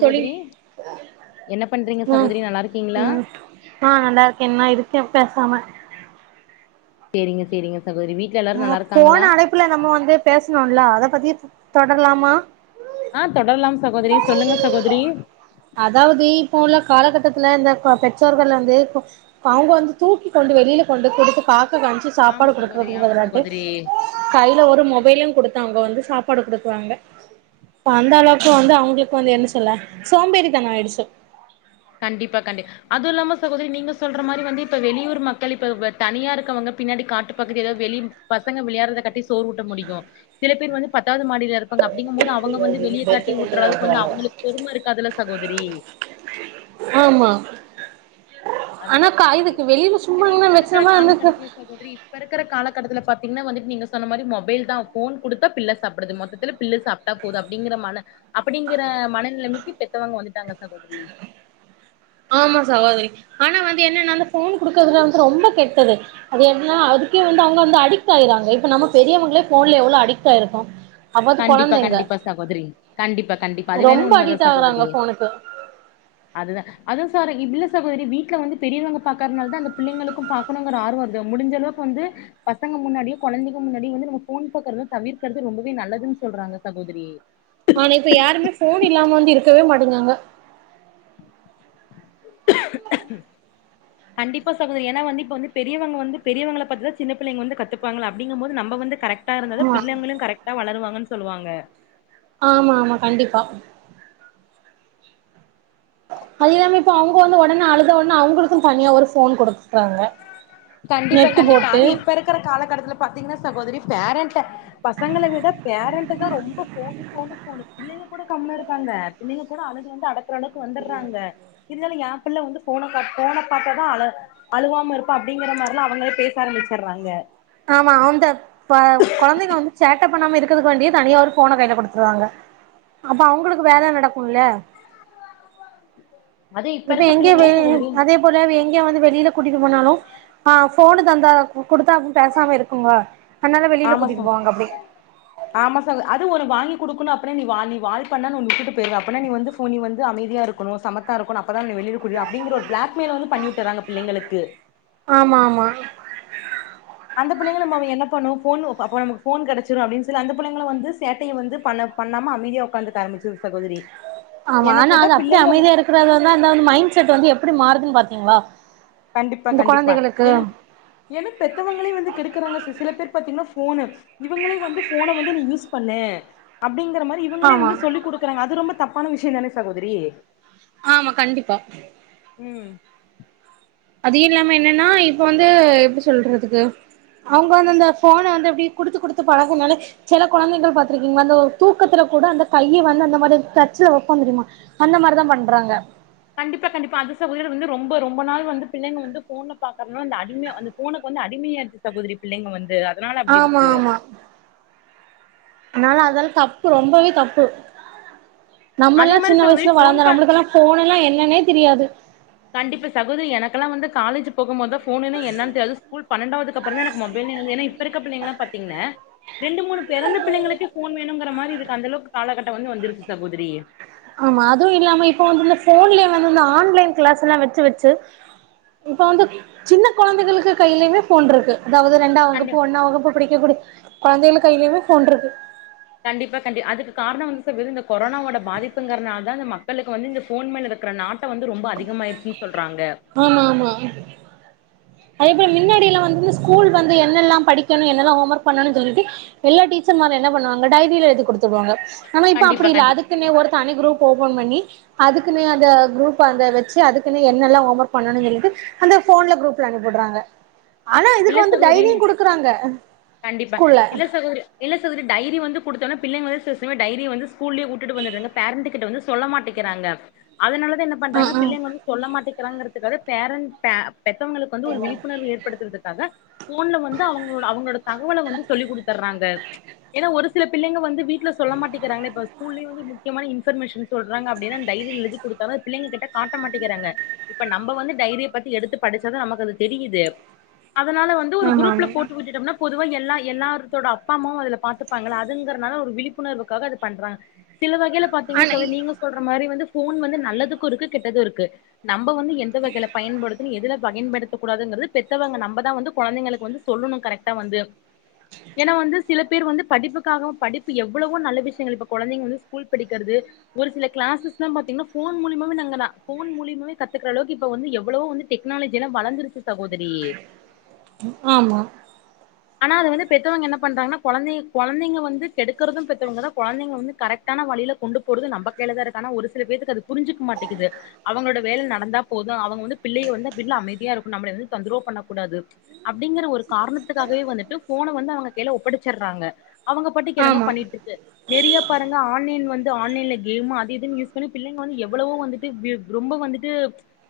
தோழி என்ன பண்றீங்க அ சகோதரி நல்லா இருக்கீங்களா அ ஆ நல்லா இருக்கே நா இருக்கே பேசாம சேரிங்க சேரிங்க சகோதரி வீட் அ போன அழைப்புல நம்ம வந்து பேசனோல அத பத்தியே தொடர்லாமா அ தொடர்லாம் சகோதிரி சொல்லுங்க சகோதிரி அதாவது இப்போ உள்ள காலகட்டத்துல இந்த ப பெற்றோர்கள் வந்து அவ்ங்க வந்து தூக்கி கொண்டு வெளில கொண்டு குடுத்து காக்க காம்ச்சு ஆமா சாப்பாடு சகோதரி குடுக்குறதுக்கு ஆமா பதலாட்டு சகோதரி கைல ஒரு மொபைலயு குடுத்து அவ்ங்க வந்து சாப்பாடு குடுக்குவாங்க அந்த அளவுக்கு வந்து அவ்ங்களுக்கு வந்து என்ன சொல்ல சோம்பேறி தனொ ஆய்டுச்சு கண்டிப்பா கண்டி அதுவு இல்லாம சகோதரி நீங்க சொல்ற மாரி வந்து இப்ப வெளியூர் மக்கள் இப்ப தனியா இருக்கவங்க பின்னாடி காட்டு பகுதி ஏதாவது வெளி பசங்க விளையாறத காட்டி சோர் ஊட்ட முடியு சில பேர் வந்து பத்தாவது மாடில இரு பாங்க அப்டிங்கு போது அவங்க வந்து வெளிய காட்டி ஊட்ற அளவுக்கு வந்து அவங்களுக்கு பொறும இருக்காதுல்ல சகோதிரி ஆமா ஆனா அதுதா காய் சகோதரி வித்து வெளில சும்மாங்கன்னா வச்சமா [unintelligible] சகோதிரி இப்ப இருக்கற காலகட்டத்துல பாத்தீங்கன்னா வந்துட்டு நீங்க சொன்ன மாரி மொபைல் தா ஃபோன் குடுத்தா பிள்ள சாப்டுது மொத்தத்துல பிள்ள சாப் ட்டா போது அப்டிங்கிற மன அப்டிங்கிற மனநிலைமைக்கு பெத்தவங்க வந்துட்டாங்க சகோதிரி ஆமா சகோதரி ஆனா வந்து என்னன்னா அந்த ஃபோன் குடுக்குறதுல வந்து ரொம்ப கெட்டது அது என்னனா அதுக்கே வந்து அவுங்க வந்து அடிக்ட் ஆய்றாங்க இப்ப நம்ம பெரியவங்களே ஃபோன்ல எவ்ளோ அடிக்ட் ஆய்ருக்கோ கண்டிப்பா கண்டிப்பா சகோதரி கண்டிப்பா கண்டிப்பா அது வேணு ரொம்ப உண்மதா அடிக்ட் ஆகுறாங்க சகோதரி ஃபோனுக்கு அதுதா அது சார் இல்ல சகோதரி வீட்ல வந்து பெரியவங்க பாக்கறனால தா அந்த பிள்ளைகளுக்கு பா பாக்கனுங்கற ஆர்வோ வருது முடுஞ்ச அளவுக்கு வந்து பசங்க முன்னாடியு கொழந்தைங்க முன்னாடியு வந்து நம்ம ஃபோன் பாக்கறத தவிர்கறது ரொம்பவே நல்லது துன் சொல்றாங்க சகோதிரி ஆனா இப்ப யாருமே ஃபோன் இல்லாம வந்து இருக்கவே மாட்டேங்குறாங்க கண்டிப்பா சகோதரி ஏனா வந்து இப்ப வந்து பெரியவங்க வந்து பெரியவங்கள பாத்துதா சின்ன பிள்ளைங்க வந்து கத்துப்பாங்கள அப்டிங்கும் போது நம்ப வந்து கரெக்ட் டா இருந்தாதா ஆமா பிள்ளைங்களு கரெக்டா வளருவாங்கன் சொல்லுவாங்க ஆமா ஆமா கண்டிப்பா அது இல்லாம இப்போ அவ்ங்க வந்து ஒடனே அழுத ஒட்ன அவ்ங்களுக்கு தனியா ஒரு ஃபோன் குடுக்றாங்க கண்டிப்பா கண்டிப்பா அது இப்ப இருக்கிற காலகட்டத்துல பாத்தீங்கனா சகோதரி பேரண்ட்ட பசங்கள விட பேரண்டு தா ரொம்ப ஃபோனு ஃபோனு ஃபோனு பிள்ளைங்க கூட கம்முனு இருக்காங்க பிள்ளைங்க கூட அழுது வந்து அடக்குற அளவுக்கு வந்துர்றாங்க இருந்தாலு ஏ பிள்ள வந்து ஃபோன பாத் ஃபோன பாத்தா தா அழ அழுகாம இருப்பா அப் அப்டிங்கிற மாரிலா அவங்களே பேச ஆரம்மிச்சிர்றாங்க ஆமா அந்த ப கொழந்தைங்க வந்து சேட்ட பண்ணாம இருக்கதுகாண்டியே தனியா ஒரு ஃபோன கைல குடுத்துருவாங்க அப்ப அவ்ங்களுக்கு வேல நடக்குல்ல அது இப்ப இருக்க பிள்ளைங்களா சகோதரி இப்போலாவ் எங்கெ வந்து வெளில கூட்டிட்டு போனாலு ஆ ஃபோனு தந்தா குடுத்தா தா பேசாம இருக்குங்க அதனால வெளியில ஆமா கூட்டிட்டு சக் போவாங்க அப்டி ஆமா சகோ அது ஒனக் வாங்கி குடுக்கணு அப்பனா நீ வா நீ வால் பண்ணா நா உன்ன உட்டுட்டு போய்ருவ அப்பனா நீ வந்து ஃபோன் நீ வந்து அமைதியா இருக் க்கனு சமத்தா இருக்கனு அப்பதா நீ வெளில கூட்டி அப்டிங்கிற ஒரு ப்ளாக் மெய்ல வந்து பண்ணி வுட்டுர்றாங்க பிள்ளைங்களுக்கு ஆமாம்மா அந்த புள்ளைங்களு பாவ என்ன பண்ணு ஃபோன் அப்ப நமக்கு ஃபோன் கெடச்சுரு அப்டின் சொல்லி அந்த புள்ளைங்களு வந்து சேட்டையு வந்து பண்ண பண்ணாம அமைதியா ஒக்காந்துக்க ஆரம்மிச்சிரு சகோதரி ஆமா என்ன ஆனா கேட்டா அது அப்டி பிள்ளைங்க வ- அமைதியா இருக்கறதுனா வந்து அந்த மைண்ட் செட் வந்து எப்டி மாறுதுன் பாத்தீங்ளா கண்டிப்பா கண்டிப்பா இல்லைனா ஏனா பெத்தவங்களே வந்து கெடுக்குறாங்க சிஸ் சில பேர் பாத்தீங்னா ஃபோனு இவங்களே வந்து ஃபோன வந்து நீ யூஸ் பண்ணு அப்டிங்கற மாரி இவங்களே ஆமா வந்து சொல்லி குடு க்குறாங்க அது ரொம்ப தப்பான விஷ்யந்தானே சகோதரி ஆமா கண்டிப்பா ம் அதையு இல்லாம என்னன்னா இப்ப வந்து எப்டி சொல்றதுக்கு அவ்ங்க வந்து அந்த ஃபோன வந்து அப்டி குடுத்து குடுத்து பழகனாலே செல கொழந்தைகள் பாத்துருக்கீங்ளா அந்த தூக்கத்துல கூட அந்த கைய வந்து அந்த மாரி தச்சுல வப்பாங்க தெரிமா அந்த மாரிதா பண்றாங்க கண்டிப்பா கண்டிப்பா அது சகோதரி வந்து ரொம்ப ரொம்ப நாள் வந்து பிள்ளைங்க வந்து ஃபோன பாக்குறனா இந்த அடிமையா வந்து ஃபோனுக்கு வந்து அடிமையாயிருச்சு சகோதரி பிள்ளைங்க வந்து அதனால அப்டி ஆமா இருக்கு ஆமா அதனால அதால தப்பு ரொம்பவே தப்பு அதே நம்மெல்லா மாரி சின்ன சகோதரி வயசுல போன் வளந்தோ பா நம்மளுக்கெல்லா ஃபோனெல்லா என்னன்னே தெரியாது கண்டிப்பா சகோதரி எனக்கெல்லா வந்து காலேஜு போகும் போதா ஃபோனுனா என்னன் தெரியு அது ஸ்கூல் பன்னெண்டாவ்துக்கு அப்றந்தா எனக்கு மொபைல்னா என்ன ஏனா இப்ப இருக்க பிள்ளைங்களா பாத்தீங்ன ரெண்டு மூணு பெறந்த பிள்ளைங்களுக்கே ஃபோன் வேணுங்கிற மாரி இருக்கு அந்த அளவுக்கு காலகட்ட வந்து வந்துருச்சு சகோதரி ஆமா அதுவு இல்லாம இப்ப வந்து இந்த ஃபோன்லே வந்து இந்த ஆன்லைன் க்ளாஸுலா வெச்சு வெச்சு இப்ப வந்து சின்ன கொழந்தைகளுக்கு கைலங்க ஃபோன் இருக்கு அதாவ்து ரெண்டா கண்டி வகுப்பு ஒன்னா வகுப்பு படிக்க கூடிய கொழந்தைகள் கைலயுமே ஃபோன் இருக்கு கண்டிப்பா கண்டி அதுக்கு காரணோ வந்து ஸ் இந்த கொரோனாவோட பாதிப்புங்கறதுனால இந்த மக் மக்களுக்கு வந்து இந்த ஃபோன் மேல இருக்கற நாட்டோ வந்து ரொம்ப அதிகமாயிருச்சன்னு சொல்றாங்க அ ஆமா அதாவது மின்னடிலா வந்து ஸ்கூல் வந்து என்னல்லாம் படிக்கணு என்னல்லாம் ஹோமோர்க் பண்ணணுன் சொல்லிட்டு எல்லா டீச்சர் மாரு என்ன பண்ணுவாங்க டைரில எழுதி குடுத்துடுவாங்க ஆனா இப்ப கண்டிப்பா அப்டி இல்ல அது கண்டிப்பா க்குனே ஒரு தனி க்ரூப் ஓபன் பண்ணி அதுக்குனு அந்த குரூப் அந்த வச்சு அதுக்குன்னே என்னெல்லா ஹோமோர்க் பண்ணுன் சொல்ட்டு அந்த ஃபோன்ல குரூப் ல அனிப்புடுறாங்க ஆனா இதுக்கு இல்ல வந்து சகோதரி டைரியு குடுக்குறாங்க கண்டிப்பா ஸ்கூல்ல இல்ல சகோதரி இல்ல சகோதரி டைரி வந்து குடுத்தோன்னே பிள்ளைங்க வந்து சில டையம் டைரிய வந்து ஸ்கூல்யே உட்டுட்டு வந்தர்றாங்க பேரண்ட் கிட்ட வந்து சொல்ல மாட்டேக்கிறாங்க அதனாலதா என்ன ஆ பண்றாங்க ஆ பிள்ளைங்க வந்து சொல்ல மாட்டேங் கெறாங்கரத்துக்காக பேரண்ட் பெத்தவங்களுக்கு வந்து ஒரு விழிப்புணர்வு ஏற்படுத்துறதக் துக்காக ஃபோன்ல வந்து அவங்களோ அவங்களோட தகவல வந்து சொல்லி் குடுத்துறாங்க ஏனா ஒரு சில பிள்ளங்க வந்து வீட்ல சொல்ல மாட்டேங்கிறாங்களே இப்ப ஸ்கூல்லயு வந்து முக்கியமான இன்பர்மேஷன் சொல்றாங்க அப்டின்னா டைரியில எழுதி குடுத்தாலு அது பிள்ளைங்க கிட்ட காட்டமட்டேங்கிறாங்க இப்ப நம்ம வந்து டைரிய பத்தி எடுத்து படிச்சதா நமக்கு அது தெரியுது அதனால வந்து ஒரு ஆமா குரூப்ல போட்டு விட்டுட்டோம்னா பொதுவா எல்லா எல்லாத்தோட அப்பா அம்மாவு அதுல பாத்துப்பாங்க அதுங்கறனால ஒரு விழிப்புணர்வுக்காக அது பண்றாங் சில வகையில ஆமா பாத்தீங்கனா ஆனா சொழி நீங்க சொல்ற மாரி வந்து ஃபோன் வந்து நல்லதுக்கு இருக்கு கெட்டது இருக்கு நம்ம வந்து எந்த வகையில பயன்படுத்துன்னு எதுல பயன்படுத்த கூடாதுங்கறது பெத்தவங்க நம்ப தா வந்து கொழந்தைங்களுக்கு வந்து சொல்லணு கரெக்டா வந்து ஏனா வந்து சில பேர் வந்து படிப்புக்காக படிப்பு எவ்ளவோ நல்ல விஷயங்கள் இப்ப கொழந்தைங்க வந்து ஸ்கூல் படிக்கறது ஒரு சில கிளாஸ்ல்லா பாத்தீங்கனா ஃபோன் மூலியம்மாவே நாங்க நா ஃபோன் மூலியம்மாவே கத்துக்கறளவுக்கு இப்ப வந்து எவ்ளவோ வந்து டெக்னாலஜில்லா வளந்துருக்கு சகோதிரி ஆமா ஆனா அது வந்து பெத்தவங்க என்ன பண்றாங்கன்னா கொழந்தை கொழந்தைங்கள வந்து கெடுக்கறது பெத்தவங்கதா கொழந்தைங்க வந்து கரெக் டான வழியில கொண்டு போறது நம்ம கையிலதா இருக்கு அனா ஒரு சில பேத்துக்கு அத புரிஞ்சிக்க மாட்டேங்கிது அவங்களோட வேல நடந்தா போது அவங்க வந்து பிள்ளைக வந்து வீட்ல அமைதியா இருக்கு நம்ள எதுவு தொந்தரவு பண்ண கூடாது அப்டிங்கற ஒரு காரணத்துக்காகவே வந்துட்டு ஃபோன வந்து அவங்க கைல ஒப்படைச்சடறாங்க அவங்க பாட்டுக்கு என்னமோ ஆமா பண்ணிட்டுருக்கு நெறையா பாருங்க ஆன்லைன் வந்து ஆன்லைன்ல கேம் அது இதுன்னு யூஸ் பண்ணி பிள்ளைங்க வந்து எவ்ளவோ வந்து [unintelligible] ரொம்ப வந்துட்டு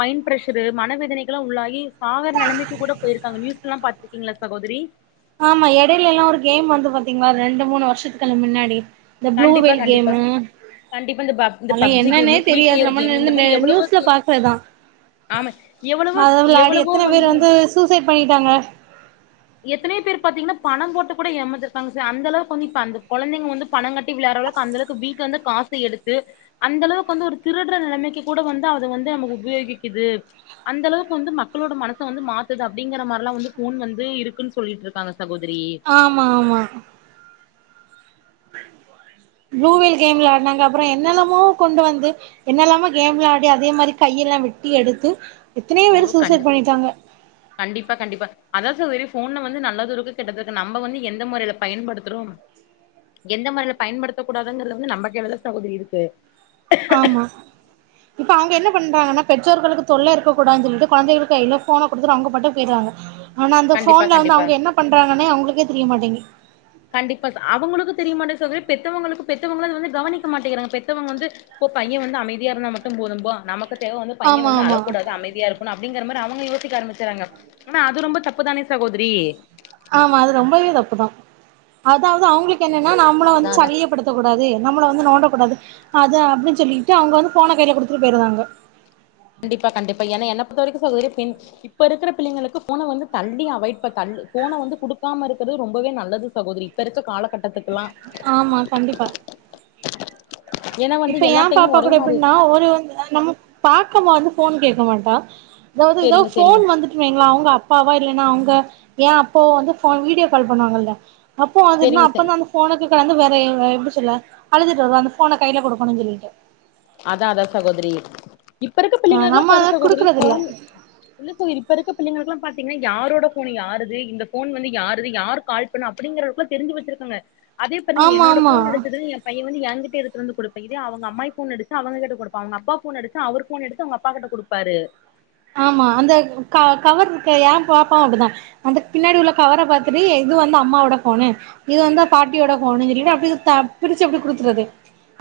மைண்ட் பிரஷரு மன வேதனைகள்லா உள்ளாகி சாகர நெலமைக் கிகூட போயிருக்காங்க நியூஸல்லா பாத்துருக்கீங்களா சகோதரி ஆமா எடையிலல்லா ஒரு கேம் வந்து பாத்தீங்களா ரெண்டு மூணு வருஷத்துக்குள்ள மின்னாடி இந்த கண்டிப்பா ப்ளூவேல் கண்டிப்பா கேமு கண்டிப்பா இந்த பப் இந்த அதெல்லா பப்ஜி என்னன்னே கேமு ஃப்ரீ தெரியாது ஃபயர் நம்ம கேமு இந்த மாரி [unintelligible] எவ்வளவோ நியூஸ்ல கேம் பாக்கறதா ஆமா எவ்வளவோ அது வெள்ளாடி எவ்வளவோ எத்தன பேர் வந்து சூசைட் பண்ணிட்டாங்க எத்தனையோ பேர் பாத்தீங்கன்னா பணம் போட்ட கூட எமாந்துருக்காங்க சிஸ் அந்தளவுக்கு வந்து அந்த கொழந்தைங்க வந்து பணோங்கட்டி வெளையால்டறளவுக்கு அந்த அளவுக் க்கு வீட்ல வந்து காச எடுத்து அந்தளவுக்கு வந்து ஒரு திருடுற நெலமைக்கி கூட வந்து அத வந்து நமக்கு உபயோகிக்கிது அந்தளவுக்கு வந்து மக்களோட மனச வந்து மாத்துத்து அப்டிங்கற மாரிலா வந்து ஃபோன் வந்து குன்னு சொல்லிட்டு இருக்காங்க சகோதரி ஆமா ஆமா ப்ளூவேல் கேம் வெள்ளாடுனாங்க அப்புறோ என்னென்னமோ கொண்டு வந்து என்னல்லாமோ கேம்லா ஆடி அதே மாரி கையெல்லா வெட்டி எடுத்து எத்தனையோ ஐயோ பேரு கண் சூசைட் பண்ணிட்டாங்க கண்டிப்பா கண்டிப்பா அதா சார் வெரி ஃபோன்ல வந்து நல்லாதுருக்கு கெட்டது இருக்கு நம்ம வந்து எந்த முறைல பயன்படுத்துறோம் எந்த மாரில பயன்படுத்த கூடாதுங்கறது வந்து நம்ம கைலதா சகோதரி இருக்கு ஆமா இப்ப அவுங்க என்ன பண்றாங்கனா பெற்றோர்களுக்கு தொல்ல இருக்க கூடாதுன் சொல்ட்டு கொழந்தைளுக்கு கைல ஃபோன் குடுத்துட்டு அவுங்க பாட்டுக்கு போயிடுவாங்க ஆனா அந்த கண்டிப்பா ஃபோன்ல வந்து கண்டிப்பா அவுங்க என்ன பண்றாங்கனே அவுங்களுக்கெ தெரிய மாட்டேங்குது கண்டிப்பா அவங்களுக்கு தெரிய மாட்டது சகோதிரி பெத்தவங்களுக்கு பெத்தவங்கள அத வந்து கவனிக்க மாட்டேங்கிறாங்க பெத்தவங்க வந்து இப்ப பைய வந்து அமைதியா இருந்தா மட்டு போதும்ப நமக்கு தேவை வந்து பைய ஆமா வந்து ஆமா அழக்கூடாது அமைதியா இருக் போனு அப்டிங்கற மாரி அவங்க யோசிக்க ஆரம்பிச்சுறாங்க ஆனா அது ரொம்ப தப்புதானே சகோதரி ஆமா அது ரொம்பவே தப்புதா அதாவது அவங்களுக்கு என்னன்னா நாம்மள அதா வந்து அதா சலியப்படுத் த்தகூடாது நம்மள வந்து நோண்டக்கூடாது அத அப்டின் சொல்ட்டு அவுங்க வந்து ஃபோன கைல குடுத்துட்டு போயிருதாங்க கண்டிப்பா கண்டிப்பா ஏனா என்ன பொறுத்த வரைக்கு சகோதரி பெண் இப்ப இருக்கற பிள்ளைங்களுக்கு ஃபோன வந்து தள்ளி அவாய்ட் தள் ஃபோன வந்து குடுக்காம இருக்கறது ரொம்பவே நல்லது சகோதரி இப்ப இருக்கற காலகட்டத்துக்கெல்லா ஆமா கண்டிப்பா இப்ப ஏ பாப்பா ஒரே கூட மாரி எப்டின்னா ஒரு வந்து நம்ம பாக்கமா வந்து போன் கேக்க மாட்டா இதாவது இதா சேரிங்க ஃபோன் சேரிங்க வந்து இல்லைங்களா அவங்க அப்பாவா இல்லன்னா அவங்க ஏ அப்பாவோ வந்து போ வீடியோ கால் பண்ணுவாங்கல்ல அப்போ அது இன்னு சேரிங்க சே அப்பந்தா அந்த போனுக்கு கலந்து வேற எப்டி சொல்ல அழுதுட்டு வருவா அந்த போன கையில குடுக்கணு சொல்லிட்டு அதா அதா சகோதரி இப்ப இருக்க ஆஹ் பிள்ளைங்களுக்குல்லா நம்ம பாரு அத சகோதரி குடுக்கறது இல்ல போனு இல்ல சகோதரி இப்ப இருக்க பிள்ளைங்களுக்குல்லாம் பாத்தீங்கன்னா யாரோட போன் யாரு இந்த போன் வந்து யாரு யார் கால் இப்ப நா அப்படிங்கறக்குள்ள தெரிஞ்சு வச்சிருக்காங்க அதே பாருங்க ஆமா என்னோட ஆமா போன் எடுச்சது ஏ பைய வந்து என்கிட்ட எடுத்துட்டு வந்து குடுப்ப இதே அவங்க அம்மாய் போன் அடுச்ச அவங்க கிட்ட குடுப்பாங்க அவங்க அப்பா போன் எடுத்து அவரு போன் எடுத்து அவங்க அப்பா கிட்ட குடுப்பாரு ஆமா அந்த க கவர் இருக்கு ஏ பாப்ப அப்டிதா அந்த பின்னாடி உள்ள கவர பாத்துட்டு எ இது வந்து அம்மாவோட ஃபோனு இது வந்து பாட்டியோட ஃபோனுன் சொல்லிட்டு அப்டி தா பிரிச்சு அப்டி குடுத்துறது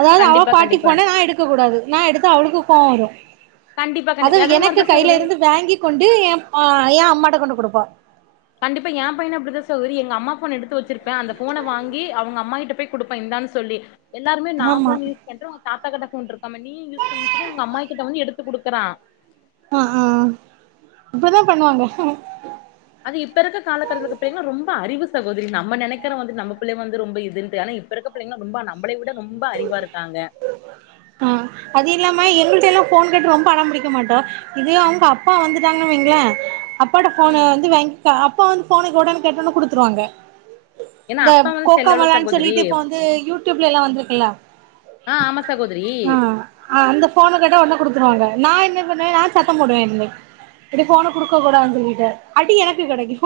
அதாவ்து அவ கண்டிப்பா பாட்டி கண்டிப்பா போன நா எடுக்க கூடாது நா எடுத்தா அவுளுக்கு கோவ்வரு கண்டிப்பா கண்டு எதே மாரிதா கைல சகோதரி இருந்து வாங்கி கொண்டு எ அ எ அம்மாட்ட கொண்டு குடுப்பா கண்டிப்பா எ பையனு அப்டிதா சகோதரி எங்கம்மா ஃபோன் எடுத்து வச்சிருப்ப அந்த ஃபோன வாங்கி அவுங்கம்மா கிட்ட போய் குடுப்பா இந்தான்னு சொல்லி எல்லாருமே நா ஆமா ஃபோன் யூஸ் பண்ற உ தாத்தாகிட்ட ஃபோன் இருக்காம நீயூ யூஸ் பண்ணுன் சொல்லி உங்கம்மாயிகிட்ட வந்து எடுத்து குடுக்கறா அ ஆ அப்டிதா பண்ணுவாங்க அது இப்ப இருக்க கால கட்டத்துல இருக்ற பிள்ளங்ளா ரொம்ப அறிவு சகோதரி நம்ம நெனைக்கறோ வந்து நம்ம பிள்ளைங்க வந்து ரொம்ப இதுன்ட்டு ஆனா இப்ப இருக்கப் புள்ளைங்னா ரொம்ப நம்பளை விட ரொம்ப அறிவா இருக்காங்க ஆ அது இல்லாம எங்கள்ட்டல்லா ஃபோன் கேட்டு ரொம்ப அடம்புடிக்க மாட்டா இதே அவுங்க அப்பா வந்துட்டாங்கன் வைங்களே அப்பாட்ட ஃபோன ம் வந்து வாங்க்பா அப்பா வந்து ஃபோனக்குடுனு கேட்டோனே குடுத்துருவாங்க ஏன்னா இந்த அப்பா வந்து செல்லோல கோக்கமலான் சகோதரி சொல்லீட்டு இப்ப வந்து யூடியூப்லெல்லா வந்துருக்குல்ல ஆ ஆமா சகோதரி ஆ அந்த ஃபோன கேட்டா ஒடனே குடுத்துருவாங்க நா என்ன பண்ணுவே நா சத்தம் போடுவே இருந்து இப்டி ஃபோன குடுக்க கூடாதுன் சொல்லீட்டு அடி எனக்கு கெடைக்கு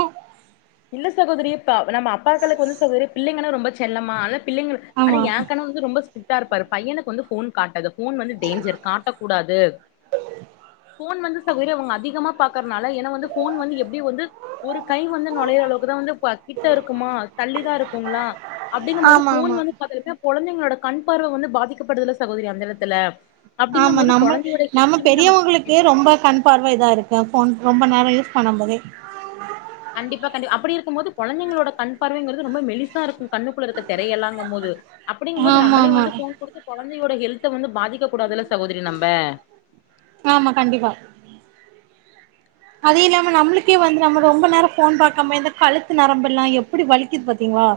இல்ல சகோதரி இப்ப நம்ம அப்பாக்களுக்கு வந்து சகோதரி பிள்ளைங்கனா ரொம்ப செல்லமா அதா பிள்ளைங்கள் ஆனா ஆமா ஏ கணவ ரு ரொம்ப ஸ்டிரிட்டா இருப்பாரு பையனுக்கு வந்து ஃபோன் காட்டாத ஃபோன் வந்து டேஞ்சர் காட்டக்கூடாது ஃபோன் வந்து சகோதரி அவுங்க அதிகமா பாக்கர்னால ஏனா வந்து ஃபோன் வந்து எப்டி வந்து ஒரு கை வந்து நொழையற அளவுக்குதா வந்து க்வா கிட்ட இருக்குமா தள்ளிதா இருக்குங்ளா அப்டிங்கும்போது ஆமா ஃபோன் ஆமா வந்து அது வந்து கொழந்தைங்ளோட கண்பார்வ வந்து பாதிக்கப்படுதுல சகோதரி அந்த எடத்துல ஆமா அப்டிங்கும் போது நம்ம கொழந்தையோட நம்ம ஹெல்த்துமே நமக்கு பெரியவுங்களுக்கே முக்கியோ ரொம்ப கண் பார்வ இதா இருக்கு ஃபோன் ரொம்ப நேரோ யூஸ் பண்ணம் போதே கண்டிப்பா கண்டி அப்டி இருக்கும் போது கொழந்தைங்களோட கண் பார்வைங்கறது ரொம்ப மெலிசா இருக்கூ கண்ணுக்குள்ள இருக்க தெரையெல்லாங்கும் போது அப்பிடிங்கும்போது ஆமா நம்மளே ஆமா வந்து ஃபோன் குடுத்து கொழந்தையோட ஹெல்த வந்து பாதிக்க கூடாதுல சகோதரி நம்ப ஆமா கண்டிப்பா அது இல்லாம நம்ளுக்கே வந்து நம்ம ரொம்ப நேரோ ஃபோன் பாக்கம்ப இந்த கழுத்து நரம்பெல்லா எப்புடி வலிக்குது பாத்தீங்ளா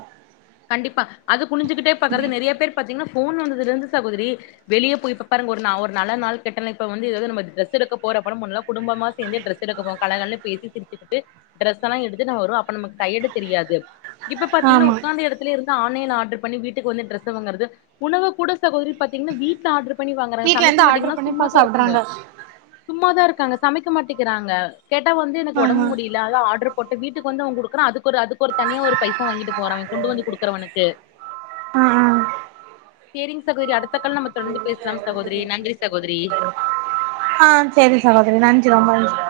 கண்டிப்பா அது குனுஞ்சுக்கிட்டே பாக்கறது நெறைய பேர் பாத்தீங்கன்னா ஃபோன் வந்ததுல இருந்து சகோதரி வெளிய போய் இப்பப்பாருங்க ஒரு நா ஒரு நல்லநாள் கெட்டனா இப்ப வந்து எதாது நம்ம டிரஸ் எடுக்க போறோ அப்பனா முன்னல்லா குடும்பமா சேந்து ட்ரஸ் டுப்போ கலகலனு பேசி சிரிச்சுகிட்டு டிரெஸ் எல்லா எடுத்துனு நம்ம வரு அப்ப நமக்கு டயர்டு தெரியாது இப்ப பாத்தீங்னா ஆமா உக்காந்த எடத்துல இருந்து ஆன்லைன் ஆர்டர் பண்ணி வீட்டுக்கு வந்து டிரெஸ வாங்கறது உணவு கூட சகோதரி பாத்தீங்னா வீட்ல ஆடர் பண்ணி வாங்கறாங்க வீட்ல சமக்க இருந்து ஆர்டர் மாட்டீங்கனா பண்ணி இப்ப சும்மாதா இருக்குங்க சாப்டுறாங்க சும்மாதா இருக்காங்க சமைக்க மாட்டீகங்கறாங்க கேட்டா வந்து எனக்கு ஒடம்பு ஆமா முடி இல்ல அதா ஆர்டர் போட்டு வீட்டுக்கு வந்து அவன் குடுக்கறான் அதுக்கு அதுக்கு ஒரு தனியா ஒரு பைசா வாங்கி கொண்டு வந்து குடுக்கறவனுக்கு ஆ ஆ சேரிங் சகோதரி அ த்த கால்ல நம்ம தொடர்ந்து பேசலாம் சகோதரி நன்றி சகோதரி ஆ சேரி சகோதரி நன்றி ரொம்ப நன்றி